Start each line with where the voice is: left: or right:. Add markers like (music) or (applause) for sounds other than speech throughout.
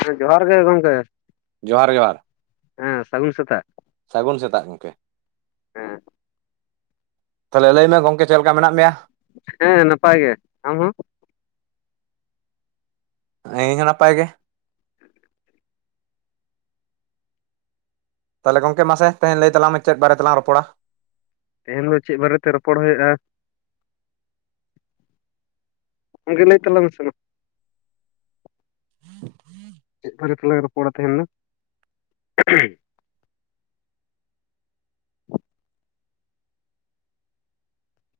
left: ᱦᱮᱸ ᱡᱚᱦᱟᱨ ᱜᱮ ᱜᱚᱝᱠᱮ
right: ᱡᱚᱦᱟᱨ ᱡᱚᱦᱟᱨ
left: ᱦᱮᱸ ᱥᱟᱹᱜᱩᱱ ᱥᱚᱛᱟᱼᱜ
right: ᱥᱟᱹᱜᱩᱱ ᱥᱮᱛᱟᱜ ᱜᱚᱢᱠᱮ
left: ᱦᱮᱸ
right: ᱛᱟᱦᱚᱞᱮ ᱞᱟᱹᱭ ᱢᱮ ᱜᱚᱝᱠᱮ ᱪᱮᱫ ᱞᱮᱠᱟ ᱢᱮᱱᱟᱜ ᱢᱮᱭᱟ
left: ᱦᱮᱸ ᱱᱟᱯᱟᱭ ᱜᱮ ᱟᱢ ᱦᱚᱸ
right: ᱤᱧ ᱦᱚᱸ ᱱᱟᱯᱟᱭ ᱜᱮ ᱛᱟᱦᱚᱞᱮ ᱜᱚᱝᱠᱮ ᱢᱟᱥᱮ ᱛᱮᱦᱮᱧ ᱞᱟᱹᱭ ᱛᱟᱞᱟᱝ ᱢᱮ ᱪᱮᱫ ᱵᱟᱨᱮ ᱛᱮᱞᱟᱝ ᱨᱚᱯᱚᱲᱟ
left: ᱛᱮᱦᱮᱧ ᱫᱚ ᱪᱮᱫ ᱵᱟᱨᱮᱛᱮ ᱨᱚᱯᱚᱲ ᱦᱩᱭᱩᱜᱼᱟ ᱜᱚᱱᱠᱮ ᱞᱟᱹᱭ ᱛᱞᱟᱝ ᱢᱮᱥᱮ ᱡᱟ
right: (inaudible)
left: ᱪᱮᱫ ᱵᱟᱨᱮ ᱛᱮᱞᱟᱝ ᱨᱚᱯᱚᱲᱟ ᱛᱮᱦᱮᱧ ᱫᱚ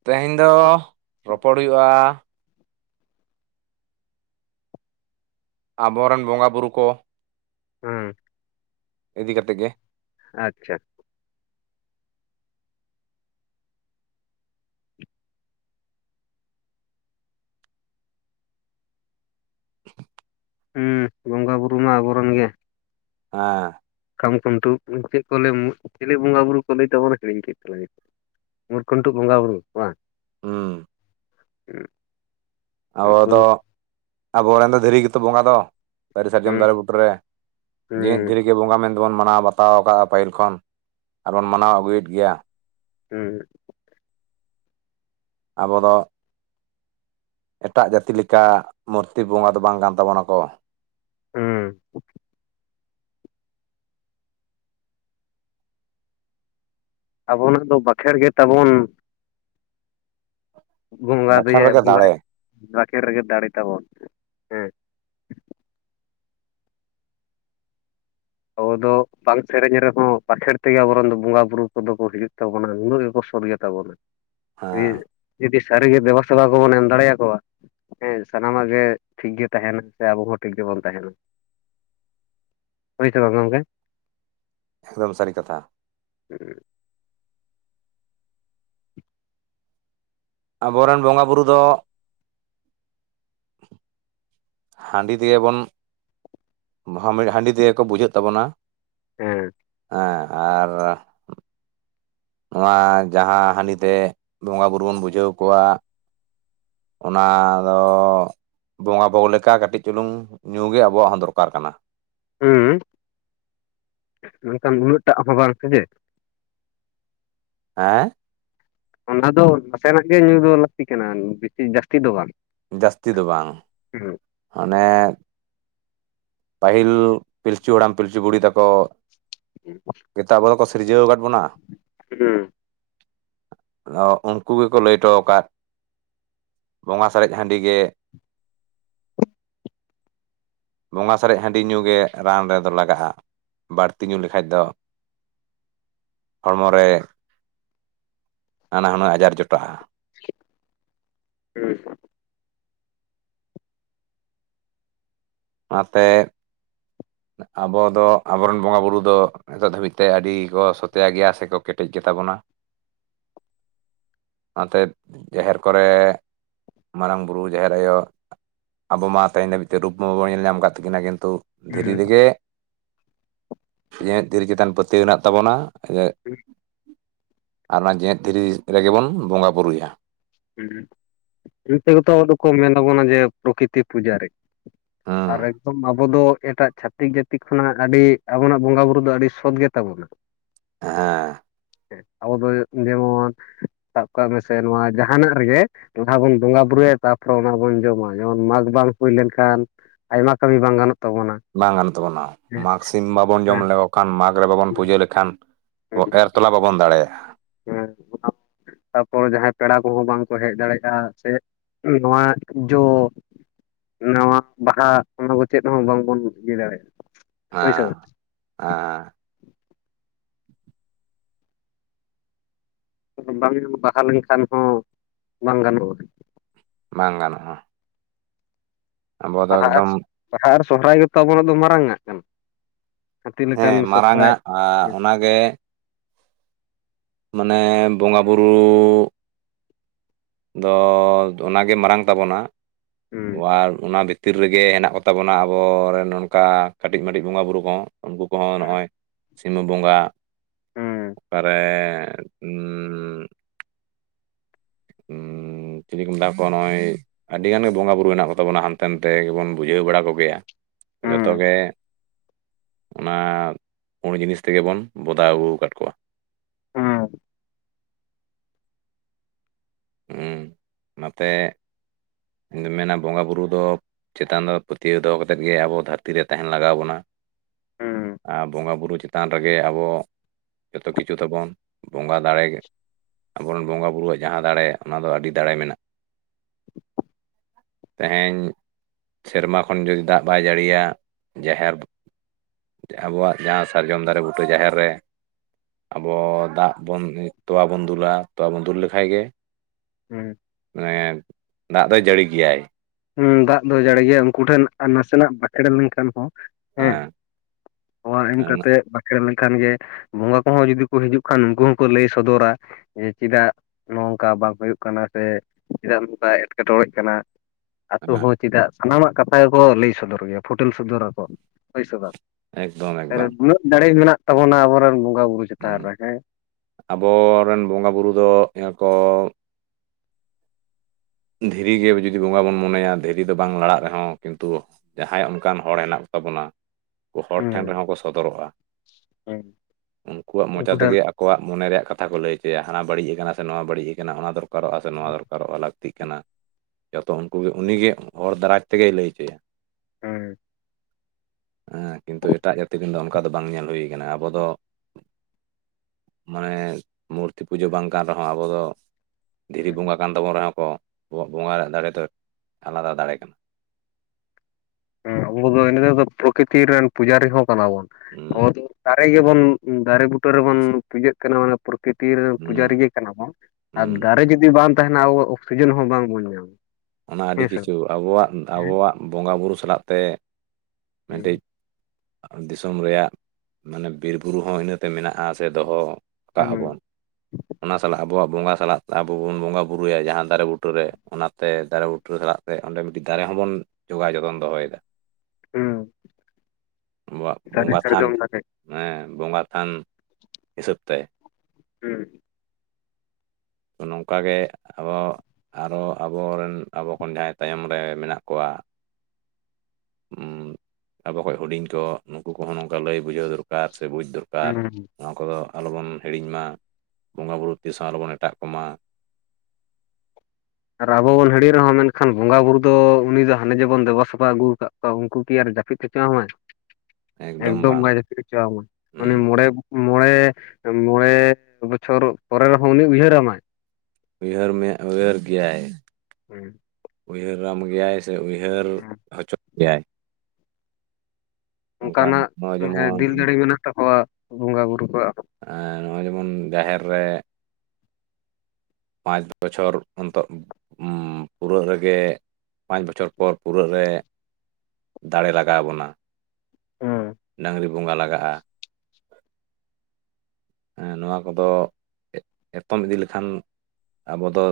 right: ᱛᱮᱦᱮᱧ ᱫᱚ ᱨᱚᱯᱚᱲ ᱦᱩᱭᱩᱜᱼᱟ ᱟᱵᱚᱨᱮᱱ ᱵᱚᱸᱜᱟ ᱵᱩᱨᱩ ᱠᱚ
left: ᱦᱩᱸ
right: ᱤᱫᱤ ᱠᱟᱛᱮᱫ ᱜᱮ
left: ᱟᱪᱪᱷᱟ ᱦᱮᱸ ᱵᱚᱸᱜᱟ ᱵᱩᱨᱩ ᱢᱟ ᱟᱵᱚᱨᱮᱱ ᱜᱮ
right: ᱦᱮᱸ
left: ᱠᱷᱟᱢ ᱠᱷᱩᱱᱴᱩᱣ ᱩᱱᱠᱩ ᱪᱤᱞᱤ ᱵᱚᱸᱜᱟ ᱵᱩᱨᱩ ᱠᱚ ᱞᱟᱹᱭ ᱛᱟᱵᱚᱱᱟ ᱦᱤᱲᱤᱧ ᱠᱮᱫ ᱛᱟᱞᱟᱝ ᱤᱧ ᱢᱩᱨᱠᱷᱱᱴᱩ ᱵᱚᱸᱜᱟ ᱵᱩᱨᱩ ᱵᱟᱝ
right: ᱦᱩᱸ
left: (unintelligible)
right: ᱟᱵᱚ ᱫᱚ ᱟᱵᱚᱨᱮᱱ ᱫᱚ ᱫᱷᱤᱨᱤ ᱜᱮᱛᱚ ᱵᱚᱸᱜᱟ ᱫᱚ ᱥᱟᱹᱨᱤ ᱥᱟᱨᱡᱚᱢ
left: ᱦᱩᱸ
right: ᱫᱟᱨᱮ ᱵᱩᱴᱟᱹᱨ ᱨᱮ
left: ᱦᱩᱸ
right: ᱜᱮ ᱵᱚᱸᱜᱟ ᱢᱮᱱ ᱫᱚᱵᱚᱱ ᱢᱟᱱᱟᱣ ᱵᱟᱛᱟᱣ ᱟᱠᱟᱟᱜᱼᱟ ᱯᱟᱹᱦᱤᱞ ᱠᱷᱚᱱ ᱟᱨᱵᱚᱱ ᱢᱟᱱᱟᱣ ᱟᱹᱜᱩᱭᱮᱫ ᱜᱮᱭᱟ
left: ᱦᱮᱸ
right: ᱟᱵᱚ ᱫᱚ ᱮᱴᱟᱜ ᱡᱟᱹᱛᱤ ᱞᱮᱠᱟ ᱢᱩᱨᱛᱤ ᱵᱚᱸᱜᱟ ᱫᱚ ᱵᱟᱝ ᱠᱟᱱ ᱛᱟᱵᱚᱱᱟᱠᱚ
left: ᱦᱩᱸ ᱟᱵᱚᱱᱟᱜ ᱫᱚ ᱵᱟᱸᱠᱷᱮᱬ ᱜᱮ ᱛᱟᱵᱚᱱ ᱵᱚᱸᱜᱟ
right: ᱵᱟᱠᱷᱟᱱ
left: ᱫᱚᱭᱟ
right: ᱨᱮᱜᱮ
left: ᱵᱚᱸᱜᱟ
right: ᱫᱟᱲᱮ
left: ᱵᱟᱠᱷᱬ ᱨᱮᱜᱮ ᱫᱟᱲᱮ ᱛᱟᱵᱚᱱ ᱦᱮᱸ ᱟᱵᱚ ᱫᱚ ᱵᱟᱝ ᱥᱮᱨᱮᱧ ᱨᱮᱦᱚᱸ ᱯᱟᱷᱮᱬ ᱛᱮᱜᱮ ᱟᱵᱚ ᱨᱮᱱ ᱫᱚ ᱵᱚᱸᱜᱟ ᱵᱩᱨᱩ ᱠᱚᱫᱚ ᱠᱚ ᱦᱤᱡᱩᱜ ᱛᱟᱵᱚᱱᱟ ᱱᱩᱱᱟᱹᱜ ᱜᱮᱠᱚ ᱥᱫ ᱜᱮ ᱛᱟᱵᱚᱱᱟ
right: ᱦᱮᱸ
left: ᱡᱩᱫᱤ ᱥᱟᱹᱨᱤᱜᱮ ᱫᱮᱵᱟᱥᱮᱵᱟ ᱠᱚᱵᱚᱱ ᱮᱢ ᱫᱟᱲᱮᱭᱟᱠᱚᱣᱟ ᱦᱮᱸ ᱥᱟᱱᱟᱢᱟᱜ ᱜᱮ ᱴᱷᱤᱠ ᱜᱮ ᱛᱟᱦᱮᱱᱟ ᱥᱮ ᱟᱵᱚ ᱦᱚᱸ ᱴᱷᱤᱠ ᱜᱮᱵᱚᱱ ᱛᱟᱦᱮᱸᱱᱟ ᱦᱳᱭ ᱥᱮ ᱵᱟᱝ ᱜᱚᱢᱠᱮ
right: ᱮᱠᱫᱚᱢ ᱥᱟᱹᱨᱤ ᱠᱟᱛᱷᱟ
left: (unintelligible)
right: ᱟᱵᱚᱨᱮᱱ ᱵᱚᱸᱜᱟ ᱵᱩᱨᱩ ᱫᱚ ᱦᱟᱺᱰᱤ ᱛᱮᱜᱮ ᱵᱚᱱ ᱦᱟᱺᱰᱤ ᱛᱮᱜᱮᱠᱚ ᱯᱩᱡᱟᱹᱜ ᱛᱟᱵᱚᱱᱟ
left: ᱦᱮᱸ
right: ᱦᱮᱸ ᱟᱨ ᱱᱚᱣᱟ ᱡᱟᱦᱟᱸ ᱦᱟᱺᱰᱤ ᱛᱮ ᱵᱚᱸᱜᱟ ᱵᱩᱨᱩ ᱵᱚᱱ ᱵᱩᱡᱷᱟᱹᱣ ᱠᱚᱣᱟ ᱚᱱᱟ ᱫᱚ ᱵᱚᱸᱜᱟᱼ ᱵᱷᱳᱜ ᱞᱮᱠᱟ ᱠᱟᱹᱴᱤᱡ ᱪᱩᱞᱩᱝ ᱧᱩ ᱜᱮ ᱟᱵᱚᱣᱟᱜ ᱦᱚᱸ ᱫᱚᱨᱠᱟᱨ ᱠᱟᱱᱟ
left: ᱦᱩᱸ ᱢᱮᱱᱠᱷᱟᱱ ᱩᱱᱟᱹᱜᱴᱟᱜ ᱦᱚᱸ ᱵᱟᱝ ᱥᱮ ᱪᱮᱫ
right: ᱦᱮᱸ
left: ᱚᱱᱟ ᱫᱚ ᱱᱟᱥᱮᱱᱟᱜ ᱜᱮ ᱧᱩ ᱫᱚ ᱞᱟᱹᱠᱛᱤ ᱠᱟᱱᱟ ᱵᱮᱥᱤ ᱡᱟᱹᱥᱛᱤ ᱫᱚ ᱵᱟᱝ
right: ᱡᱟᱹᱥᱛᱤ ᱫᱚ ᱵᱟᱝ
left: (unintelligible)
right: ᱢᱟᱱᱮᱫ ᱯᱟᱹᱦᱤᱞ ᱯᱤᱞᱪᱩ ᱦᱟᱲᱟᱢ ᱯᱤᱞᱪᱩ ᱵᱩᱲᱦᱤ ᱛᱟᱠᱚ
left: (unintelligible)
right: ᱜᱮᱛᱟᱜ ᱵᱚᱞᱮ ᱠᱚ ᱥᱤᱨᱡᱟᱹᱣ ᱟᱠᱟᱫ ᱵᱚᱱᱟ
left: (unintelligible)
right: ᱫᱚ ᱩᱱᱠᱩ ᱜᱮᱠᱚ ᱞᱟᱹᱭ ᱦᱚᱴᱚ ᱟᱠᱟᱫ ᱵᱚᱸᱜᱟ ᱥᱟᱨᱮᱡ ᱦᱟᱺᱰᱤ ᱜᱮ ᱵᱚᱸᱜᱟ ᱥᱟᱨᱮᱡ ᱦᱟᱹᱰᱤ ᱧᱩ ᱜᱮ ᱨᱟᱱ ᱨᱮᱫᱚ ᱞᱟᱜᱟᱜᱼᱟ ᱵᱟᱹᱲᱛᱤ ᱧᱩ ᱞᱮᱠᱷᱟᱡ ᱫᱚ ᱦᱚᱲᱢᱚ ᱨᱮ ᱱᱟᱱᱟᱦᱩᱱᱟᱹᱨ ᱟᱡᱟᱨ ᱡᱚᱴᱟᱜᱼᱟ
left: ᱦᱮᱸ
right: ᱚᱱᱟᱛᱮ ᱟᱵᱚ ᱫᱚ ᱟᱵᱚᱨᱮᱱ ᱵᱚᱸᱜᱟ ᱵᱩᱨᱩ ᱫᱚ ᱱᱤᱛᱚᱜ ᱫᱷᱟᱹᱵᱤᱡ ᱛᱮ ᱟᱹᱰᱤ ᱠᱚ ᱥᱚᱛᱮ ᱜᱮᱭᱟ ᱥᱮᱠᱚ ᱠᱮᱴᱮᱡ ᱜᱮ ᱛᱟᱵᱚᱱᱟ
left: (unintelligible)
right: ᱱᱚᱛᱮ ᱡᱟᱦᱮᱨ ᱠᱚᱨᱮ ᱢᱟᱨᱟᱝ ᱵᱩᱨᱩ ᱡᱟᱦᱮᱨ ᱟᱭᱳ ᱟᱵᱚ ᱢᱟ ᱛᱮᱦᱮᱧ ᱫᱷᱟᱹᱵᱤᱡ ᱛᱮ ᱨᱩᱯ ᱢᱳᱵᱟᱤᱞ ᱮᱢ ᱟᱠᱟᱫ ᱛᱟᱹᱠᱤᱱᱟ ᱠᱤᱱᱛᱩ ᱫᱷᱤᱨᱤ
left: ᱦᱩᱸ
right: ᱨᱤᱜᱮ ᱤᱧᱟᱹᱜ ᱫᱷᱤᱨᱤ ᱪᱮᱛᱟᱱ ᱯᱟᱹᱛᱭᱟᱹᱣ ᱢᱮᱱᱟᱜ ᱛᱟᱵᱚᱱᱟ
left: (inaudible)
right: ᱟᱨ ᱚᱱᱟ ᱡᱮᱣᱸᱮᱫ ᱫᱷᱤᱨᱤ ᱨᱮᱜᱮ ᱵᱚᱱ ᱵᱚᱸᱜᱟ ᱵᱩᱨᱩᱭᱟ
left: ᱚᱱᱛᱮᱜᱚᱛᱚ ᱟᱵᱚ ᱫᱚᱠᱚ ᱢᱮᱱ ᱛᱟᱵᱚᱱᱟ ᱡᱮ ᱯᱨᱚᱠᱤᱛᱤ ᱯᱩᱡᱟᱨᱤ ᱟᱨ
right: ᱦᱩᱸ
left: ᱮᱠᱫᱚᱢ ᱟᱵᱚ ᱫᱚ ᱮᱴᱟᱜ ᱪᱷᱟᱹᱛᱤᱠ ᱡᱟᱹᱛ ᱛᱤᱠ ᱠᱷᱚᱱᱟᱜ ᱟᱹᱰᱤ ᱟᱵᱚᱱᱟᱜ ᱵᱚᱸᱜᱟ ᱵᱩᱨᱩ ᱫᱚ ᱟᱹᱰᱤ ᱥᱚᱛ ᱜᱮᱛᱟᱵᱚᱱᱟ
right: ᱦᱮᱸ
left: ᱟᱵᱚ ᱫᱚ ᱡᱮᱢᱚᱱ ᱥᱟᱵ ᱠᱟᱜ ᱢᱮᱥᱮ ᱱᱚᱣᱟ ᱡᱟᱦᱟᱱᱟᱜ ᱨᱮᱜᱮ ᱞᱟᱦᱟ ᱵᱚᱱ ᱵᱚᱸᱜᱟ ᱵᱩᱨᱩᱭᱟ ᱛᱟᱯᱚᱨᱮ ᱚᱱᱟ ᱵᱚᱱ ᱡᱚᱢᱟ ᱡᱮᱢᱚᱱ ᱢᱟᱜᱽ ᱵᱟᱝ ᱦᱩᱭ ᱞᱮᱱᱠᱷᱟᱱ ᱟᱭᱢᱟ ᱠᱟᱹᱢᱤ ᱵᱟᱝ ᱜᱟᱱᱚᱜ ᱛᱟᱵᱚᱱᱟ
right: ᱵᱟᱝ ᱜᱟᱱᱚᱜ ᱛᱟᱵᱚᱱᱟ
left: ᱦᱮᱸ
right: ᱢᱟᱜᱽ ᱥᱤᱢ ᱵᱟᱵᱚᱱ ᱡᱚᱢ
left: ᱦᱮᱸ
right: ᱞᱮᱠᱚ ᱠᱷᱟᱱ ᱢᱟᱜᱽ ᱨᱮ ᱵᱟᱵᱚᱱ ᱯᱩᱡᱟᱹ ᱞᱮᱠᱷᱟᱱ ᱮᱨ ᱛᱚᱞᱟ ᱵᱟᱵᱚᱱ ᱫᱟᱲᱮᱭᱟᱜᱼᱟ
left: ᱦᱮᱸ ᱛᱟᱯᱚᱨ ᱡᱟᱦᱟᱸᱭ ᱯᱮᱲᱟ ᱠᱚᱦᱚᱸ ᱵᱟᱝᱠᱚ ᱦᱮᱡ ᱫᱟᱲᱮᱭᱟᱜᱼᱟ ᱥᱮ ᱱᱚᱣᱟ ᱡᱚ ᱱᱟᱣᱟ ᱵᱟᱦᱟ ᱚᱱᱟ ᱠᱚ ᱪᱮᱫ ᱦᱚᱸ ᱵᱟᱝᱵᱚᱱ ᱤᱭᱟᱹ ᱫᱟᱲᱮᱭᱟᱜᱼᱟ ᱦᱳᱭ ᱥᱮ
right: ᱦᱮᱸ ᱦᱮᱸ
left: ᱵᱟᱝ ᱧᱩ ᱵᱟᱦᱟ ᱞᱮᱱᱠᱷᱟᱱ ᱦᱚᱸ ᱵᱟᱝ ᱜᱟᱱᱚᱜᱼᱟ
right: ᱵᱟᱝ ᱜᱟᱱᱚᱜᱼᱟ ᱟᱵᱚ ᱫᱚ ᱮᱠᱫᱚᱢ
left: (unintelligible) ᱵᱟᱦᱟ ᱟᱨ ᱥᱚᱦᱨᱟᱭ ᱜᱮᱛᱚ ᱟᱵᱚᱱᱟᱜ ᱫᱚ ᱢᱟᱨᱟᱝ ᱟᱜ ᱠᱟᱱᱟ ᱦᱟᱹᱛᱤ ᱞᱮᱠᱟᱱ
right: ᱦᱮᱸ ᱢᱟᱨᱟᱝ
left: ᱥᱚᱦᱨᱟᱭ
right: ᱟᱜ ᱚᱱᱟ ᱜᱮ ᱢᱟᱱᱮ ᱵᱚᱸᱜᱟ ᱵᱩᱨᱩ ᱫᱚ ᱚᱱᱟᱜᱮ ᱢᱟᱨᱟᱝ ᱛᱟᱵᱚᱱᱟ
left: ᱦᱩᱸ
right: ᱟᱨ ᱚᱱᱟ ᱵᱷᱤᱛᱤᱨ ᱵᱷᱤᱛᱤᱨ ᱨᱮᱜᱮ ᱦᱮᱱᱟᱜ ᱠᱚᱛᱟ ᱵᱚᱱᱟ ᱟᱵᱚᱨᱮᱱ ᱱᱚᱝᱠᱟ ᱠᱟᱹᱴᱤᱡ ᱢᱟᱹᱴᱤᱡ ᱵᱚᱸᱜᱟ ᱵᱩᱨᱩ ᱠᱚᱦᱚᱸ ᱩᱱᱠᱩ ᱠᱚᱦᱚᱸ
left: ᱦᱩᱸ
right: ᱱᱚᱜᱼᱚᱭ ᱥᱤᱢᱟᱹ ᱵᱚᱸᱜᱟ
left: ᱦᱩᱸ
right: ᱚᱠᱟᱨᱮ ᱩᱸ ᱪᱤᱞᱤ ᱠᱚ ᱢᱮᱛᱟᱣᱟᱠᱚ ᱠᱟᱱᱟ ᱮᱭ ᱟᱹᱰᱤᱜᱟᱱ ᱜᱮ ᱵᱚᱸᱜᱟ ᱵᱩᱨᱩ ᱢᱮᱱᱟᱜ ᱠᱚ ᱛᱟᱵᱚᱱᱟ ᱦᱟᱱᱛᱮ ᱱᱟᱛᱮ ᱜᱮᱵᱚᱱ ᱵᱩᱡᱷᱟᱹᱣ ᱵᱟᱲᱟ ᱠᱚᱜᱮᱭᱟ ᱡᱚᱛᱚ ᱜᱮ ᱚᱱᱟ ᱯᱩᱸᱬ ᱡᱤᱱᱤᱥ ᱛᱮᱜᱮ ᱵᱚᱱ ᱵᱚᱫᱟᱣ ᱟᱹᱜᱩ ᱟᱠᱟᱫ ᱠᱚᱣᱟ
left: ᱦᱮᱸ
right: ᱦᱩᱸ ᱚᱱᱟᱛᱮ ᱤᱧᱫᱩᱧ ᱢᱮᱱᱟ ᱵᱚᱸᱜᱟ ᱵᱩᱨᱩ ᱫᱚ ᱪᱮᱛᱟᱱ ᱫᱚ ᱯᱟᱹᱛᱭᱟᱹᱣ ᱫᱚᱦᱚ ᱠᱟᱛᱮᱫ ᱜᱮ ᱟᱵᱚ ᱫᱷᱟᱹᱨᱛᱤ ᱨᱮ ᱛᱟᱦᱮᱱ ᱞᱟᱜᱟᱣ ᱵᱚᱱᱟ
left: ᱦᱩᱸ
right: ᱟᱨ ᱵᱚᱸᱜᱟ ᱵᱩᱨᱩ ᱪᱮᱛᱟᱱ ᱨᱮᱜᱮ ᱟᱵᱚ ᱡᱚᱛᱚ ᱠᱤᱪᱷᱩ ᱛᱟᱵᱚᱱ ᱵᱚᱸᱜᱟ ᱫᱟᱲᱮᱜᱮ ᱟᱵᱚᱨᱮᱱ ᱵᱚᱸᱜᱟ ᱵᱩᱨᱩᱣᱟᱜ ᱡᱟᱦᱟᱸ ᱫᱟᱲᱮ ᱚᱱᱟ ᱫᱚ ᱟᱹᱰᱤ ᱫᱟᱲᱮ ᱢᱮᱱᱟᱜᱼᱟ ᱛᱮᱦᱮᱧ ᱥᱮᱨᱢᱟ ᱠᱷᱚᱱ ᱡᱩᱫᱤ ᱫᱟᱜ ᱵᱟᱭ ᱡᱟᱹᱲᱤᱭᱟ ᱡᱟᱦᱮᱨ ᱟᱵᱚᱣᱟᱜ ᱡᱟᱦᱟᱸ ᱥᱟᱨᱡᱚᱢ ᱫᱟᱨᱮ ᱵᱩᱴᱟᱹ ᱡᱟᱦᱮᱨ ᱨᱮ ᱟᱵᱚ ᱫᱟᱜ ᱵᱚᱱ ᱛᱚᱣᱟ ᱵᱚᱱ ᱫᱩᱞᱟ ᱛᱚᱣᱟ ᱵᱚᱱ ᱫᱩᱞ ᱞᱮᱠᱷᱟᱡ ᱜᱮ
left: ᱦᱩᱸ
right: ᱮᱸ ᱫᱟᱜ ᱫᱚᱭ ᱡᱟᱹᱲᱤ ᱜᱮᱭᱟᱭ
left: ᱩᱸ ᱫᱟᱜ ᱫᱚᱭ ᱡᱟᱲᱤ ᱜᱮᱭᱟ ᱩᱱᱠᱩ ᱴᱷᱮᱱ ᱟᱨ ᱱᱟᱥᱮᱱᱟᱜ ᱵᱟᱠᱷᱮᱬ ᱞᱮᱱᱠᱷᱟᱱ ᱦᱚᱸ ᱦᱮᱸ ᱱᱚᱶᱟ ᱮᱢ
right: ᱦᱮᱸ
left: ᱠᱟᱛᱮᱫ ᱥᱮᱴᱮᱨ ᱞᱮᱱᱠᱷᱟᱱ ᱜᱮ ᱵᱚᱸᱜᱟ ᱠᱚᱦᱚᱸ ᱡᱩᱫᱤ ᱠᱚ ᱦᱤᱡᱩᱜ ᱠᱷᱟᱱ ᱩᱱᱠᱩ ᱦᱚᱸᱠᱚ ᱞᱟᱹᱭ ᱥᱚᱫᱚᱨᱟ ᱡᱮ ᱪᱮᱫᱟᱜ ᱱᱚᱝᱠᱟ ᱵᱟᱝ ᱦᱩᱭᱩᱜ ᱠᱟᱱᱟ ᱥᱮ ᱪᱮᱫᱟᱜ ᱱᱚᱝᱠᱟ ᱮᱴᱠᱮᱴᱚᱬᱮᱜ ᱠᱟᱱᱟ? ᱟᱛᱩ ᱦᱚᱸ ᱪᱮᱫᱟᱜ ᱥᱟᱱᱟᱢᱟᱜ ᱠᱟᱛᱷᱟ ᱜᱮᱠᱚ ᱞᱟᱹᱭ ᱥᱚᱫᱚᱨ ᱜᱮᱭᱟ ᱯᱷᱳᱚᱴᱮᱞ ᱥᱚᱫᱚᱨᱟᱠᱚ ᱞᱟᱹᱭ ᱥᱚᱫᱚᱨ ᱦᱳᱨ ᱥᱮ ᱵᱟᱝ
right: ᱮᱠᱫᱚᱢ
left: ᱟᱨᱮ
right: ᱮᱠᱫᱚᱢ
left: ᱱᱩᱱᱟᱹᱜ ᱫᱟᱲᱮ ᱢᱮᱱᱟᱜ ᱛᱟᱵᱚᱱᱟ ᱟᱵᱚᱨᱮᱱ ᱵᱚᱸᱜᱟ ᱵᱩᱨᱩ
right: ᱦᱩᱸ
left: ᱪᱮᱛᱟᱱ ᱨᱮ ᱦᱮᱸ
right: ᱟᱵᱚᱨᱮᱱ ᱵᱚᱸᱜᱟ ᱵᱩᱨᱩ ᱫᱚ ᱤᱭᱟᱹ ᱠᱚ ᱫᱷᱤᱨᱤ ᱜᱮ ᱡᱩᱫᱤ ᱵᱚᱸᱜᱟ ᱵᱚᱱ ᱢᱚᱱᱮᱭᱟ ᱫᱷᱤᱨᱤ ᱫᱚ ᱵᱟᱝ ᱞᱟᱲᱟᱜ ᱨᱮᱦᱚᱸ ᱠᱤᱱᱛᱩ ᱡᱟᱦᱟᱸᱭ ᱚᱱᱠᱟᱱ ᱦᱚᱲ ᱦᱮᱱᱟᱜ ᱠᱚ ᱛᱟᱵᱚᱱᱟ ᱩᱱᱠᱩ ᱦᱚᱲ ᱴᱷᱮᱱ
left: ᱦᱩᱸ
right: ᱨᱮᱦᱚᱸ ᱠᱚ ᱥᱚᱫᱚᱨᱚᱜᱼᱟ
left: ᱦᱩᱸ
right: ᱩᱱᱠᱩᱣᱟᱜ ᱢᱚᱪᱟ
left: ᱩᱱᱠᱩ ᱴᱷᱮᱱ
right: ᱛᱮᱜᱮ ᱟᱠᱚᱣᱟᱜ ᱢᱚᱱᱮ ᱨᱮᱭᱟᱜ ᱠᱟᱛᱷᱟ ᱠᱚ ᱞᱟᱹᱭ ᱦᱚᱪᱚᱭᱟ ᱦᱟᱱᱟ ᱵᱟᱹᱲᱤᱡ ᱟᱠᱟᱱᱟ ᱥᱮ ᱱᱚᱣᱟ ᱵᱟᱹᱲᱤᱡ ᱟᱠᱟᱱᱟ ᱚᱱᱟ ᱫᱚᱨᱠᱟᱨᱚᱜᱼᱟ ᱥᱮ ᱱᱚᱣᱟ ᱫᱚᱨᱠᱟᱨᱚᱜ ᱟᱞᱟᱜᱽ ᱞᱟᱹᱠᱛᱤᱜ ᱠᱟᱱᱟ ᱡᱚᱛᱚ ᱩᱱᱠᱩ ᱩᱱᱤ ᱜᱮ ᱦᱚᱲ ᱫᱟᱨᱟᱡᱽ ᱛᱮᱜᱮᱭ ᱞᱟᱹᱭ ᱦᱚᱪᱚᱭᱟ
left: ᱦᱳᱭ
right: ᱦᱮᱸ ᱠᱤᱱᱛᱩ ᱮᱴᱟᱜ ᱡᱟᱹᱛᱤ ᱠᱤᱱ ᱫᱚ ᱚᱱᱠᱟ ᱫᱚ ᱵᱟᱝ ᱧᱮᱞ ᱦᱩᱭ ᱠᱟᱱᱟ ᱟᱵᱚ ᱫᱚ ᱢᱟᱱᱮ ᱢᱩᱨᱛᱤ ᱯᱩᱡᱟᱹ ᱵᱟᱝ ᱠᱟᱱ ᱨᱮᱦᱚᱸ ᱟᱵᱚ ᱫᱚ ᱫᱷᱤᱨᱤ
left: ᱦᱩᱸ
right: ᱵᱚᱸᱜᱟ ᱠᱟᱱ ᱛᱟᱵᱚᱱ ᱨᱮᱦᱚᱸ ᱠᱚ ᱟᱵᱚᱣᱟᱜ ᱵᱚᱸᱜᱟ ᱨᱮᱭᱟᱜ ᱫᱟᱲᱮ ᱫᱚ ᱟᱞᱟᱫᱟ ᱫᱟᱲᱮ ᱠᱟᱱᱟ
left: ᱦᱮᱸ ᱟᱵᱚ ᱫᱚ ᱱᱤᱛᱚᱜ ᱫᱚ ᱯᱨᱚᱠᱤᱛᱤᱨ ᱨᱮᱱ ᱯᱩᱡᱟᱨᱤ ᱦᱚᱸ ᱠᱟᱱᱟ ᱵᱚᱱ ᱟᱵᱚ
right: ᱦᱩᱸ
left: ᱫᱚ ᱫᱟᱨᱮ ᱜᱮᱵᱚᱱ ᱫᱟᱨᱮ ᱵᱩᱴᱟᱹ ᱨᱮᱵᱚᱱ ᱯᱩᱡᱟᱹᱜ ᱠᱟᱱᱟ ᱢᱟᱱᱮ ᱯᱨᱚᱠᱤᱛᱤ ᱨᱮ ᱯᱩᱡᱟ
right: ᱦᱩᱸ
left: ᱨᱮᱜᱮ ᱵᱚᱱ ᱟᱨ
right: ᱦᱩᱸ
left: ᱫᱟᱨᱮ ᱡᱩᱫᱤ ᱵᱟᱝ ᱛᱟᱦᱮᱱᱟ ᱟᱵᱚᱣᱟᱜ ᱚᱠᱥᱤᱡᱮᱱ ᱦᱚᱸ ᱵᱟᱝ ᱵᱚᱱ ᱧᱟᱢᱟ
right: ᱚᱱᱟ ᱟᱹᱰᱤ
left: ᱦᱮᱸ ᱥᱮ
right: ᱠᱤᱪᱷᱩ ᱟᱵᱚᱣᱟᱜ
left: ᱵᱟᱝ?
right: ᱟᱵᱚᱣᱟᱜ ᱵᱚᱸᱜᱟᱼᱵᱩᱨᱩ ᱥᱟᱞᱟᱜ ᱛᱮ ᱢᱤᱫ ᱴᱤᱡ ᱫᱤᱥᱚᱢ ᱨᱮᱭᱟᱜ ᱢᱟᱱᱮ ᱵᱤᱨ ᱵᱩᱨᱩ ᱦᱚᱸ ᱤᱱᱟᱹᱛᱮ ᱢᱮᱱᱟᱜᱼᱟ ᱥᱮ ᱫᱚᱦᱚ
left: ᱦᱩᱸ
right: ᱚᱠᱟᱜ-ᱟᱵᱚᱱ ᱚᱱᱟ ᱥᱟᱞᱟᱜ ᱟᱵᱚᱣᱟᱜ ᱵᱚᱸᱜᱟ ᱥᱟᱞᱟᱜ ᱟᱵᱚ ᱵᱚᱱ ᱵᱚᱸᱜᱟ ᱵᱩᱨᱩᱭᱟ ᱡᱟᱦᱟᱸ ᱫᱟᱨᱮ ᱵᱩᱴᱟᱹᱨᱮ ᱚᱱᱟ ᱛᱮ ᱫᱟᱨᱮ ᱵᱩᱴᱟᱹ ᱥᱟᱞᱟᱜ ᱛᱮ ᱚᱸᱰᱮ ᱢᱤᱫ ᱴᱤᱡ ᱫᱟᱨᱮ ᱦᱚᱸᱵᱚᱱ ᱡᱚᱜᱟᱣ ᱡᱚᱛᱚᱱ ᱫᱚᱦᱚᱭᱮᱫᱟ
left: ᱦᱩᱸ
right: ᱟᱵᱚᱣᱟᱜ
left: ᱥᱟᱨᱤ
right: ᱵᱚᱸᱜᱟ ᱛᱷᱟᱱ
left: ᱥᱟᱨᱡᱚᱢ ᱫᱟᱨᱮ
right: ᱢᱟᱱᱮ ᱵᱚᱸᱜᱟ ᱛᱷᱟᱱ ᱦᱤᱥᱟᱹᱵᱽ ᱛᱮ
left: ᱦᱩᱸ
right: ᱱᱚᱝᱠᱟ ᱜᱮ ᱟᱵᱚ ᱟᱨᱚ ᱟᱵᱚᱨᱮᱱ ᱟᱵᱚ ᱠᱷᱚᱱ ᱡᱟᱦᱟᱸᱭ ᱛᱟᱭᱚᱢ ᱨᱮ ᱢᱮᱱᱟᱜ ᱠᱚᱣᱟ ᱟᱵᱚ ᱠᱷᱚᱱᱚᱡ ᱦᱩᱰᱤᱧ ᱠᱚ ᱱᱩᱠᱩ ᱠᱚᱦᱚᱸ ᱱᱚᱝᱠᱟ ᱞᱟᱹᱭ ᱵᱩᱡᱷᱟᱹᱣ ᱫᱚᱨᱠᱟᱨ ᱥᱮ ᱵᱩᱡ ᱫᱚᱨᱠᱟᱨ ᱟᱨ
left: ᱦᱩᱸ
right: ᱱᱚᱶᱟ ᱠᱚᱫᱚ ᱟᱞᱚᱵᱚᱱ ᱦᱤᱲᱤᱧ ᱢᱟ ᱵᱚᱸᱜᱟ ᱵᱩᱨᱩ ᱛᱤᱥ ᱦᱚᱸ ᱟᱞᱚᱵᱚᱱ ᱮᱴᱟᱜ ᱠᱚᱢᱟ
left: ᱟᱨ ᱟᱵᱚ ᱵᱚᱱ ᱦᱤᱲᱤᱧ ᱨᱮᱦᱚᱸ ᱢᱮᱱᱠᱷᱟᱱ ᱵᱚᱸᱜᱟ ᱵᱩᱨᱩ ᱫᱚ ᱩᱱᱤ ᱫᱚ ᱦᱟᱱᱮ ᱡᱮᱢᱚᱱ ᱫᱮᱵᱟ ᱥᱮᱵᱟ ᱟᱹᱜᱩ ᱟᱠᱟᱫ ᱩᱱᱠᱩ ᱠᱤ ᱟᱨ ᱡᱟᱹᱯᱤᱫ ᱦᱚᱪᱚᱣᱟᱢᱟ ᱮᱠᱫᱚᱢ ᱵᱟᱭ ᱡᱟᱹᱯᱤᱫ ᱦᱚᱪᱚᱣᱟᱢᱟ
right: ᱦᱩᱸ
left: ᱩᱱᱤ ᱢᱚᱬᱮ ᱢᱚᱬᱮ ᱢᱚᱬᱮ ᱵᱚᱪᱷᱚᱨ ᱯᱚᱨᱮ ᱨᱮᱦᱚᱸ ᱩᱱᱤ ᱩᱭᱦᱟᱹᱨᱢᱟᱭ
right: ᱩᱭᱦᱟᱹᱨ ᱢᱮ ᱩᱭᱦᱟᱹᱨ ᱜᱮᱭᱟᱭ
left: ᱦᱮᱸ
right: ᱩᱭᱦᱟᱹᱨᱟᱢ ᱜᱮᱭᱟᱭ ᱥᱮ ᱩᱭᱦᱟᱹᱨ ᱦᱚᱪᱚ ᱢᱮᱭᱟᱭ ᱚᱱᱠᱟ
left: ᱚᱱᱠᱟᱱᱟᱜ
right: ᱱᱚᱜᱼᱚᱭ ᱡᱮᱢᱚᱱ
left: ᱫᱤᱞ ᱫᱟᱹᱲᱤ ᱢᱮᱱᱟᱜ ᱛᱟᱠᱚᱣᱟ ᱵᱚᱸᱜᱟ ᱵᱩᱨᱩ ᱠᱚᱣᱟᱜ
right: ᱱᱚᱜᱼᱚᱭ ᱡᱮᱢᱚᱱ ᱡᱟᱦᱮᱨ ᱨᱮ ᱯᱟᱸᱪ ᱵᱚᱪᱷᱚᱨ ᱚᱱᱛᱚᱨ ᱯᱩᱨᱟᱹᱜ ᱨᱮᱜᱮ ᱯᱟᱸᱪ ᱵᱚᱪᱷᱚᱨ ᱯᱚᱨ ᱯᱩᱨᱟᱹᱜ ᱨᱮ ᱫᱟᱲᱮ ᱞᱟᱜᱟᱣ ᱵᱚᱱᱟ
left: ᱦᱮᱸ
right: ᱰᱟᱝᱨᱤ ᱵᱚᱸᱜᱟ ᱞᱟᱜᱟᱜᱼᱟ
left: (inaudible)
right: ᱦᱮ ᱱᱚᱶᱟ ᱠᱚᱫᱚ ᱮᱛᱚᱢ ᱤᱫᱤ ᱞᱮᱠᱷᱟᱱ ᱟᱵᱚ ᱫᱚ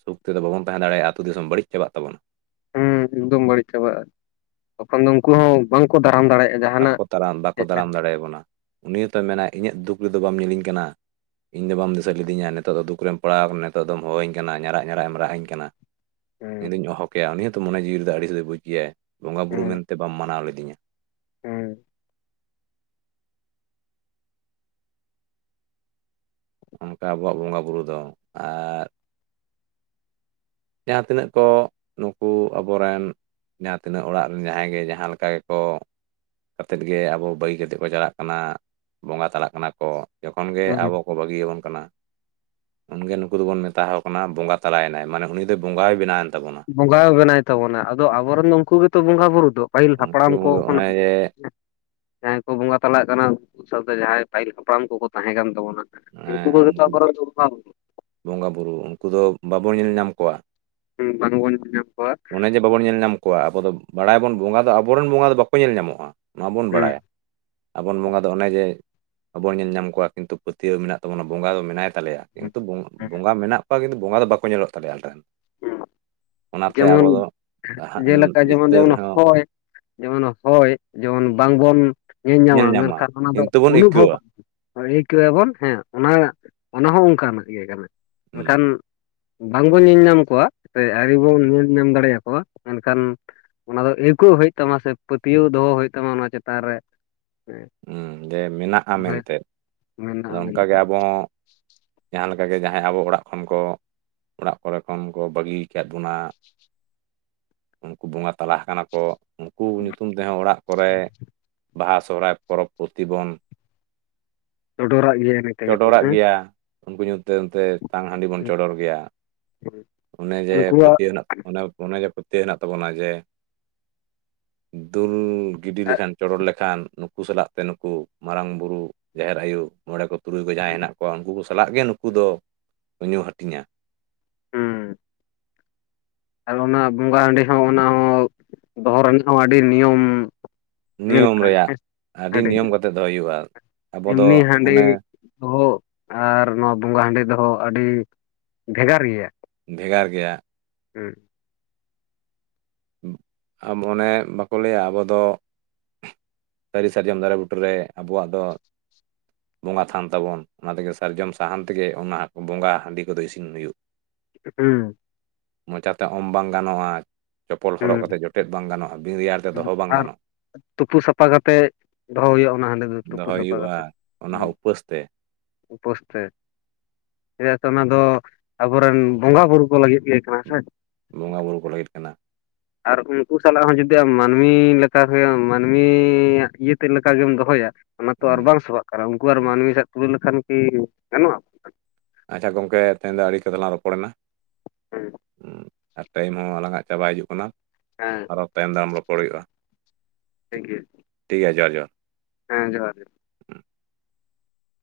right: ᱥᱩᱠ ᱛᱮᱫᱚ ᱵᱟᱵᱚᱱ ᱛᱟᱦᱮᱸ ᱫᱟᱲᱮᱭᱟᱜᱼᱟ ᱟ ᱟᱹᱛᱩ ᱫᱤᱥᱚᱢ ᱵᱟᱹᱲᱤᱡ ᱪᱟᱵᱟᱜ ᱛᱟᱵᱚᱱᱟ
left: ᱦᱮᱸ ᱮᱠᱫᱚᱢ ᱵᱟᱹᱲᱤᱡ ᱪᱟᱵᱟᱜᱼᱟ ᱛᱚᱠᱷᱚᱱ ᱫᱚ ᱩᱱᱠᱩ ᱦᱚᱸ ᱵᱟᱝᱠᱚ ᱫᱟᱨᱟᱢ ᱫᱟᱲᱮᱭᱟᱜᱼᱟ ᱡᱟᱦᱟᱱᱟᱜ
right: ᱵᱟᱠᱚ ᱫᱟᱨᱟᱢ ᱵᱟᱠᱚ
left: ᱦᱮᱡ ᱞᱮᱱ
right: ᱫᱟᱨᱟᱢ ᱫᱟᱲᱮᱭᱟᱵᱚᱱᱟ ᱩᱱᱤ ᱦᱚᱸᱛᱚᱭ ᱢᱮᱱᱟ ᱤᱧᱟᱹᱜ ᱫᱩᱠ ᱨᱮᱫᱚ ᱵᱟᱢ ᱧᱮᱞᱤᱧ ᱠᱟᱱᱟ ᱤᱧ ᱫᱚ ᱵᱟᱢ ᱫᱤᱥᱟᱹ ᱞᱤᱫᱤᱧᱟ ᱱᱤᱛᱚᱜ ᱫᱚ ᱫᱩᱠ ᱨᱮᱢ ᱯᱟᱲᱟᱣ ᱟᱠᱟᱱᱟ ᱱᱤᱛᱚᱜ ᱫᱚᱢ ᱦᱚᱦᱣᱟᱹᱧ ᱠᱟᱱᱟ ᱧᱟᱲᱟᱜ ᱧᱟᱲᱟᱜ ᱮᱢ ᱨᱟᱜ ᱟᱹᱧ ᱠᱟᱱᱟ ᱤᱧᱫᱩᱧ ᱦᱚᱦᱚ ᱠᱮᱭᱟ ᱩᱱᱤ ᱦᱚᱸᱛᱚ ᱢᱚᱱᱮ ᱡᱤᱣᱤ ᱨᱮ ᱫᱚ ᱟᱹᱰᱤ ᱥᱮᱫᱚᱭ ᱵᱩᱡᱽ ᱜᱮᱭᱟᱭ ᱵᱚᱸᱜᱟ ᱵᱩᱨᱩ ᱢᱮᱱᱛᱮ ᱵᱟᱢ ᱢᱟᱱᱟᱣ ᱞᱤᱫᱤᱧᱟ
left: ᱦᱮᱸ
right: ᱱᱚᱝᱠᱟ ᱟᱵᱚᱣᱟᱜ ᱵᱚᱸᱜᱟ ᱵᱩᱨᱩ ᱫᱚ ᱟᱨ ᱡᱟᱦᱟᱸ ᱛᱤᱱᱟᱹᱜ ᱠᱚ ᱱᱩᱠᱩ ᱟᱵᱚᱨᱮᱱ ᱡᱟᱦᱟᱸ ᱛᱤᱱᱟᱹᱜ ᱚᱲᱟᱜ ᱨᱮᱱ ᱡᱟᱦᱟᱸᱭ ᱜᱮ ᱡᱟᱦᱟᱸ ᱞᱮᱠᱟ ᱜᱮᱠᱚ ᱠᱟᱛᱮᱫ ᱜᱮ ᱟᱵᱚ ᱵᱟᱹᱜᱤ ᱠᱟᱛᱮ ᱠᱚ ᱪᱟᱞᱟᱜ ᱠᱟᱱᱟ ᱵᱚᱸᱜᱟ ᱪᱟᱞᱟᱜ ᱠᱟᱱᱟ ᱠᱚ ᱡᱚᱠᱷᱚᱱ ᱜᱮ
left: ᱦᱩᱸ
right: ᱟᱵᱚ ᱵᱟᱹᱜᱤᱭᱟᱵᱚᱱ ᱠᱟᱱᱟ ᱩᱱᱜᱮ ᱱᱩᱠᱩ ᱫᱚᱵᱚᱱ ᱢᱮᱛᱟ ᱠᱟᱱᱟ ᱵᱚᱸᱜᱟ ᱛᱟᱞᱟᱭᱮᱱᱟᱭᱟᱱ ᱵᱚᱸᱜᱟᱭ ᱵᱮᱱᱟᱣᱮᱱ ᱛᱟᱵᱚᱱᱟ
left: ᱵᱚᱸᱜᱟᱭ ᱵᱮᱱᱟᱭ ᱛᱟᱵᱚᱱᱟ ᱟᱫᱚ ᱟᱵᱚᱨᱮᱱ ᱫᱚ ᱩᱱᱠᱩ ᱜᱮᱛᱚ ᱵᱚᱸᱜᱟ ᱵᱩᱨᱩ ᱫᱚ ᱯᱟᱹᱦᱤᱞ ᱦᱟᱯᱲᱟᱢ
right: ᱩᱱᱠᱩ
left: ᱠᱚ
right: ᱫᱚ ᱚᱱᱮ
left: ᱠᱷᱚᱱᱟᱜ
right: ᱡᱮ
left: ᱡᱟᱦᱟᱸᱭ ᱠᱚ ᱵᱚᱸᱜᱟ ᱛᱟᱞᱟᱜ ᱠᱟᱱᱟ ᱩᱱᱠᱩ ᱥᱟᱶᱛᱮ ᱡᱟᱦᱟᱸᱭ ᱯᱟᱹᱤᱞ ᱦᱟᱯᱲᱟᱢ ᱠᱚᱠᱚ ᱛᱟᱦᱮᱸ ᱠᱟᱱ ᱛᱟᱵᱚᱱᱟ
right: ᱦᱮᱸ ᱩᱱᱠᱩ
left: (unintelligible)
right: ᱵᱚᱸᱜᱟ ᱵᱩᱨᱩ ᱩᱱᱠᱩ ᱫᱚ ᱵᱟᱵᱚᱱ ᱧᱮᱞ ᱧᱟᱢ ᱠᱚᱣᱟ
left: ᱦᱩᱸ ᱵᱟᱝᱵᱚᱱ ᱧᱮᱞ ᱧᱟᱢ ᱠᱚᱣᱟ
right: ᱚᱱᱮ ᱡᱮ ᱵᱟᱵᱚᱱ ᱧᱮᱞ ᱧᱟᱢ ᱟᱵᱚ ᱫᱚ ᱵᱟᱲᱟᱭ ᱵᱚᱱ ᱵᱚᱸᱜᱟ ᱫᱚ ᱟᱵᱚᱨᱮᱱ ᱵᱚᱸᱜᱟ ᱫᱚ ᱵᱟᱠᱚ ᱧᱮᱞ ᱧᱟᱢᱚᱜ-ᱟ ᱱᱚᱣᱟ ᱵᱚᱱ
left: ᱦᱩᱸ
right: ᱵᱟᱲᱟᱭᱟ ᱟᱵᱚᱱ ᱵᱚᱸᱜᱟ ᱫᱚ ᱚᱱᱮ ᱡᱮ ᱟᱵᱚᱱ ᱧᱮᱞ ᱧᱟᱢ ᱠᱚᱣᱟ ᱠᱤᱱᱛᱩ ᱯᱟᱹᱛᱭᱟᱹᱣ ᱢᱮᱱᱟᱜ ᱛᱟᱵᱚᱱᱟ ᱵᱚᱸᱜᱟ ᱫᱚ ᱢᱮᱱᱟᱭ ᱛᱟᱞᱮᱭᱟ ᱠᱤᱱᱛᱩ ᱵᱚᱸᱜᱟ ᱢᱮᱱᱟᱜ ᱠᱚᱣᱟ ᱠᱤᱱᱛᱩ ᱵᱚᱸᱜᱟ ᱫᱚ ᱵᱟᱠᱚ ᱧᱮᱞᱚᱜ ᱛᱟᱞᱮᱭᱟ ᱟᱞᱮ ᱨᱮᱱ ᱚᱱᱟᱛᱮ ᱟᱵᱚ
left: ᱡᱮᱢᱚᱱ
right: ᱫᱚ
left: ᱡᱮᱞᱮᱠᱟ ᱡᱮᱢᱚᱱ
right: ᱵᱷᱤᱛᱟᱹᱨ
left: ᱡᱮᱢᱚᱱ
right: ᱨᱮᱦᱚᱸ
left: ᱦᱚᱭ ᱡᱮᱢᱚᱱ ᱦᱚᱭ ᱡᱮᱢᱚᱱ ᱵᱟᱝᱵᱚᱱ ᱧᱮᱞ ᱧᱟᱢᱟ ᱢᱮᱱᱠᱷᱟᱱ ᱚᱱᱟ ᱫᱚ
right: ᱠᱤᱱᱛᱩ ᱵᱚᱱ
left: ᱚᱱᱩᱵᱷᱚᱵᱽ
right: ᱟᱹᱭᱠᱟᱹᱣᱟ
left: ᱟᱹᱭᱠᱟᱹᱣ ᱟᱵᱚᱱ ᱦᱮᱸ ᱚᱱᱟ ᱚᱱᱟ ᱦᱚᱸ ᱚᱱᱠᱟᱱᱟᱜ ᱜᱮ ᱠᱟᱱᱟ
right: ᱦᱩᱸ
left: ᱮᱱᱠᱷᱟᱱ ᱵᱟᱝᱵᱚᱱ ᱧᱮᱞ ᱧᱟᱢ ᱠᱚᱣᱟ ᱟᱹᱰᱤ ᱵᱚᱱ ᱧᱮᱞ ᱧᱟᱢ ᱫᱟᱲᱮᱭᱟᱠᱚᱣᱟ ᱢᱮᱱᱠᱷᱟᱱ ᱚᱱᱟ ᱫᱚ ᱟᱹᱭᱠᱟᱹᱜ ᱦᱩᱭᱩᱜ ᱛᱟᱢᱟ ᱥᱮ ᱯᱟᱹᱛᱭᱟᱹᱣ ᱫᱚᱦᱚ ᱦᱩᱭᱩᱜ ᱛᱟᱢᱟ ᱚᱱᱟ ᱪᱮᱛᱟᱱ ᱨᱮ
right: ᱦᱮᱸ ᱡᱮ ᱢᱮᱱᱟᱜ-ᱟ
left: ᱛᱚᱵᱮ
right: ᱢᱮᱱᱛᱮ ᱟᱫᱚ
left: ᱢᱮᱱᱟᱜᱼᱟ
right: ᱚᱱᱠᱟᱜᱮ
left: ᱢᱮᱱᱛᱮ
right: ᱟᱵᱚ ᱦᱚ ᱡᱟᱦᱟᱸ ᱞᱮᱠᱟ ᱜᱮ ᱡᱟᱦᱟᱸᱭ ᱟᱵᱚ ᱚᱲᱟᱜ ᱠᱷᱚᱱ ᱠᱚ ᱚᱲᱟᱜ ᱠᱚᱨᱮ ᱠᱷᱚᱱ ᱠᱚ ᱵᱟᱹᱜᱤ ᱠᱟᱜ ᱵᱚᱱᱟ ᱩᱱᱠᱩ ᱵᱚᱸᱜᱟ ᱛᱟᱞᱟ ᱠᱟᱱᱟ ᱠᱚ ᱩᱱᱠᱩ ᱧᱩᱛᱩᱢ ᱛᱮᱦᱚᱸ ᱚᱲᱟᱜ ᱠᱚᱨᱮ ᱵᱟᱦᱟ ᱥᱚᱦᱨᱟᱭ ᱯᱚᱨᱚᱵᱽ ᱯᱩᱛᱤ ᱵᱚᱱ
left: ᱪᱚᱰᱚᱨᱟᱜ ᱜᱮᱭᱟ ᱤᱱᱟᱹ ᱛᱮᱜᱮ ᱛᱚ
right: ᱪᱚᱰᱚᱨᱟᱜ
left: ᱦᱮᱸ
right: ᱜᱮᱭᱟ ᱩᱱᱠᱩ ᱧᱩᱛᱩᱢᱛᱮ ᱛᱟᱝ ᱦᱟᱺᱰᱤ ᱵᱚᱱ ᱪᱚᱰᱚᱨ ᱜᱮᱭᱟ ᱚᱱᱮ ᱡᱮ
left: ᱩᱱᱠᱩᱣᱟᱜ
right: ᱯᱟᱹᱛᱭᱟᱹᱣ ᱦᱮᱱᱟᱜ ᱚᱱᱟ ᱚᱱᱮ ᱡᱮ ᱯᱟᱹᱛᱭᱟᱹᱣ ᱦᱮᱱᱟᱜ ᱛᱟᱵᱚᱱᱟ ᱡᱮ ᱫᱩᱞ ᱜᱤᱰᱤ ᱞᱮᱠᱷᱟᱱ ᱪᱚᱰᱚᱨ ᱞᱮᱠᱷᱟᱱ ᱱᱩᱠᱩ ᱥᱟᱞᱟᱜ ᱛᱮ ᱱᱩᱠᱩ ᱢᱟᱨᱟᱝ ᱵᱩᱨᱩ ᱡᱟᱦᱮᱨ ᱟᱭᱩ ᱢᱚᱬᱮ ᱠᱚ ᱛᱩᱨᱩᱭ ᱠᱚ ᱡᱟᱦᱟᱸᱭ ᱦᱮᱱᱟᱜ ᱠᱚᱣᱟ ᱩᱱᱠᱩ ᱠᱚ ᱥᱟᱞᱟᱜ ᱜᱮ ᱱᱩᱠᱩ ᱫᱚ ᱧᱩ ᱦᱟᱹᱴᱤᱧᱟ
left: ᱦᱩᱸ ᱟᱨ ᱚᱱᱟ ᱵᱚᱸᱜᱟ ᱦᱟᱰᱤ ᱦᱚᱸ ᱚᱱᱟ ᱦᱚᱸ ᱫᱚᱦᱚ ᱨᱮᱱᱟᱜ ᱦᱚᱸ ᱟᱹᱰᱤ ᱱᱤᱭᱚᱢ
right: ᱱᱤᱭᱚᱢ ᱨᱮᱭᱟᱜ ᱟᱹᱰᱤ ᱱᱤᱭᱚᱢ ᱠᱟᱛᱮᱫ ᱫᱚᱦᱚᱭ ᱦᱩᱭᱩᱜᱼᱟ ᱟᱵᱚ
left: (unintelligible)
right: ᱫᱚ
left: ᱮᱢᱱᱤ ᱦᱟᱸᱰᱤ
right: ᱚᱱᱮ
left: ᱫᱚᱦᱚ ᱟᱨ ᱱᱚᱣᱟ ᱵᱚᱸᱜᱟ ᱦᱟᱺᱰᱤ ᱫᱚᱦᱚ ᱟᱹᱰᱤ ᱵᱷᱮᱜᱟᱨ ᱜᱮᱭᱟ
right: ᱵᱷᱮᱜᱟᱨ ᱜᱮᱭᱟ
left: ᱦᱮᱸ
right: ᱟᱢ ᱚᱱᱮ ᱵᱟᱠᱚ ᱞᱟᱹᱭᱟ ᱟᱵᱚ ᱫᱚ ᱥᱟᱹᱨᱤ ᱥᱟᱨᱡᱚᱢ ᱫᱟᱨᱮ ᱵᱩᱴᱟᱹ ᱨᱮ ᱟᱵᱚᱣᱟᱜ ᱫᱚ ᱵᱚᱸᱜᱟ ᱛᱷᱟᱱ ᱛᱟᱵᱚᱱ ᱚᱱᱟ ᱛᱮᱜᱮ ᱥᱟᱨᱡᱚᱢ ᱥᱟᱦᱟᱱ ᱛᱮᱜᱮ ᱚᱱᱟ ᱵᱚᱸᱜᱟ ᱦᱟᱺᱰᱤ ᱠᱚᱫᱚ ᱤᱥᱤᱱ ᱦᱩᱭᱩᱜ
left: ᱦᱩᱸ
right: ᱢᱚᱪᱟᱛᱮ ᱚᱢ ᱵᱟᱝ ᱜᱟᱱᱚᱜ-ᱟ
left: ᱦᱩᱸ
right: ᱨᱮᱭᱟᱲ ᱛᱮ ᱫᱚᱦᱚ ᱵᱟᱝ
left: ᱟᱨ
right: ᱜᱟᱱᱚᱜᱼᱟ
left: ᱛᱩᱯᱩ ᱥᱟᱯᱷᱟ ᱠᱟᱛᱮ ᱫᱚᱦᱚ ᱦᱩᱭᱩᱜ-ᱟ ᱚᱱᱟ ᱦᱟᱺᱰᱤ ᱫᱚ ᱛᱩᱯᱩ
right: ᱫᱚᱦᱚᱭ
left: ᱥᱟᱯᱷᱟ
right: ᱦᱩᱭᱩᱜᱼᱟ
left: ᱠᱟᱛᱮᱫ
right: ᱚᱱᱟ ᱦᱚᱸ
left: ᱦᱮᱸ
right: ᱩᱯᱟᱹᱥ ᱛᱮ
left: ᱩᱯᱟᱹᱥ ᱛᱮ (unintelligible) ᱚᱱᱟ ᱫᱚ ᱟᱵᱚᱨᱮᱱ ᱵᱚᱸᱜᱟ ᱵᱳᱩᱨᱩᱳ ᱠᱚ ᱞᱟᱹᱜᱤᱫ ᱜᱮ (inaudible) ᱥᱮ
right: ᱵᱚᱸᱜᱟ ᱵᱩᱨᱩ ᱠᱚ ᱞᱟᱹᱜᱤᱫ ᱠᱟᱱᱟ
left: ᱟᱨ ᱩᱱᱠᱩ ᱥᱟᱞᱟᱜ ᱦᱚᱸ ᱡᱩᱫᱤ ᱟᱢ ᱢᱟᱹᱱᱢᱤ ᱞᱮᱠᱟᱜ ᱢᱟᱹᱱᱢᱤᱭᱟᱜ ᱤᱭᱟᱹᱛᱮ ᱞᱮᱠᱟᱜᱮᱢ ᱫᱚᱦᱚᱭᱟ ᱚᱱᱟ ᱛᱚ ᱟᱨ
right: ᱦᱩᱸ
left: ᱵᱟᱝ ᱥᱚᱵᱷᱟᱜ ᱠᱟᱱᱟ ᱩᱱᱠᱩ ᱟᱨ
right: ᱦᱩᱸ
left: ᱢᱟᱹᱱᱢᱤ ᱥᱮᱫ ᱛᱩᱞᱟᱹᱣ ᱞᱮᱠᱷᱟᱱ ᱠᱤ ᱜᱟᱱᱚᱜᱼᱟ
right: ᱟᱪᱷᱟ ᱜᱚᱢᱠᱮ ᱛᱮᱦᱮᱧ ᱟᱹᱰᱤ ᱠᱟᱛᱮᱫ ᱞᱟᱝ ᱨᱚᱯᱚᱲᱮᱱᱟ
left: ᱦᱮᱸ
right: ᱦᱩᱸ ᱟᱨ ᱴᱟᱭᱤᱢ ᱦᱚᱸ ᱟᱞᱟᱝᱼᱜ ᱪᱟᱵᱟᱟᱭ ᱦᱤᱡᱩᱜ ᱠᱟᱱᱟ
left: ᱦᱮᱸ
right: ᱟᱨᱚ ᱛᱟᱭᱚᱢ ᱫᱟᱨᱟᱢ ᱨᱚᱯᱚᱲ ᱦᱩᱭᱩᱜᱼᱟ
left: ᱴᱷᱤᱠ ᱜᱤᱭᱟ.
right: ᱴᱷᱤᱠ ᱜᱮᱭᱟ ᱡᱚᱦᱟᱨ ᱡᱟᱨ
left: ᱦᱮᱸ ᱡᱚᱦᱟᱨ ᱜᱮ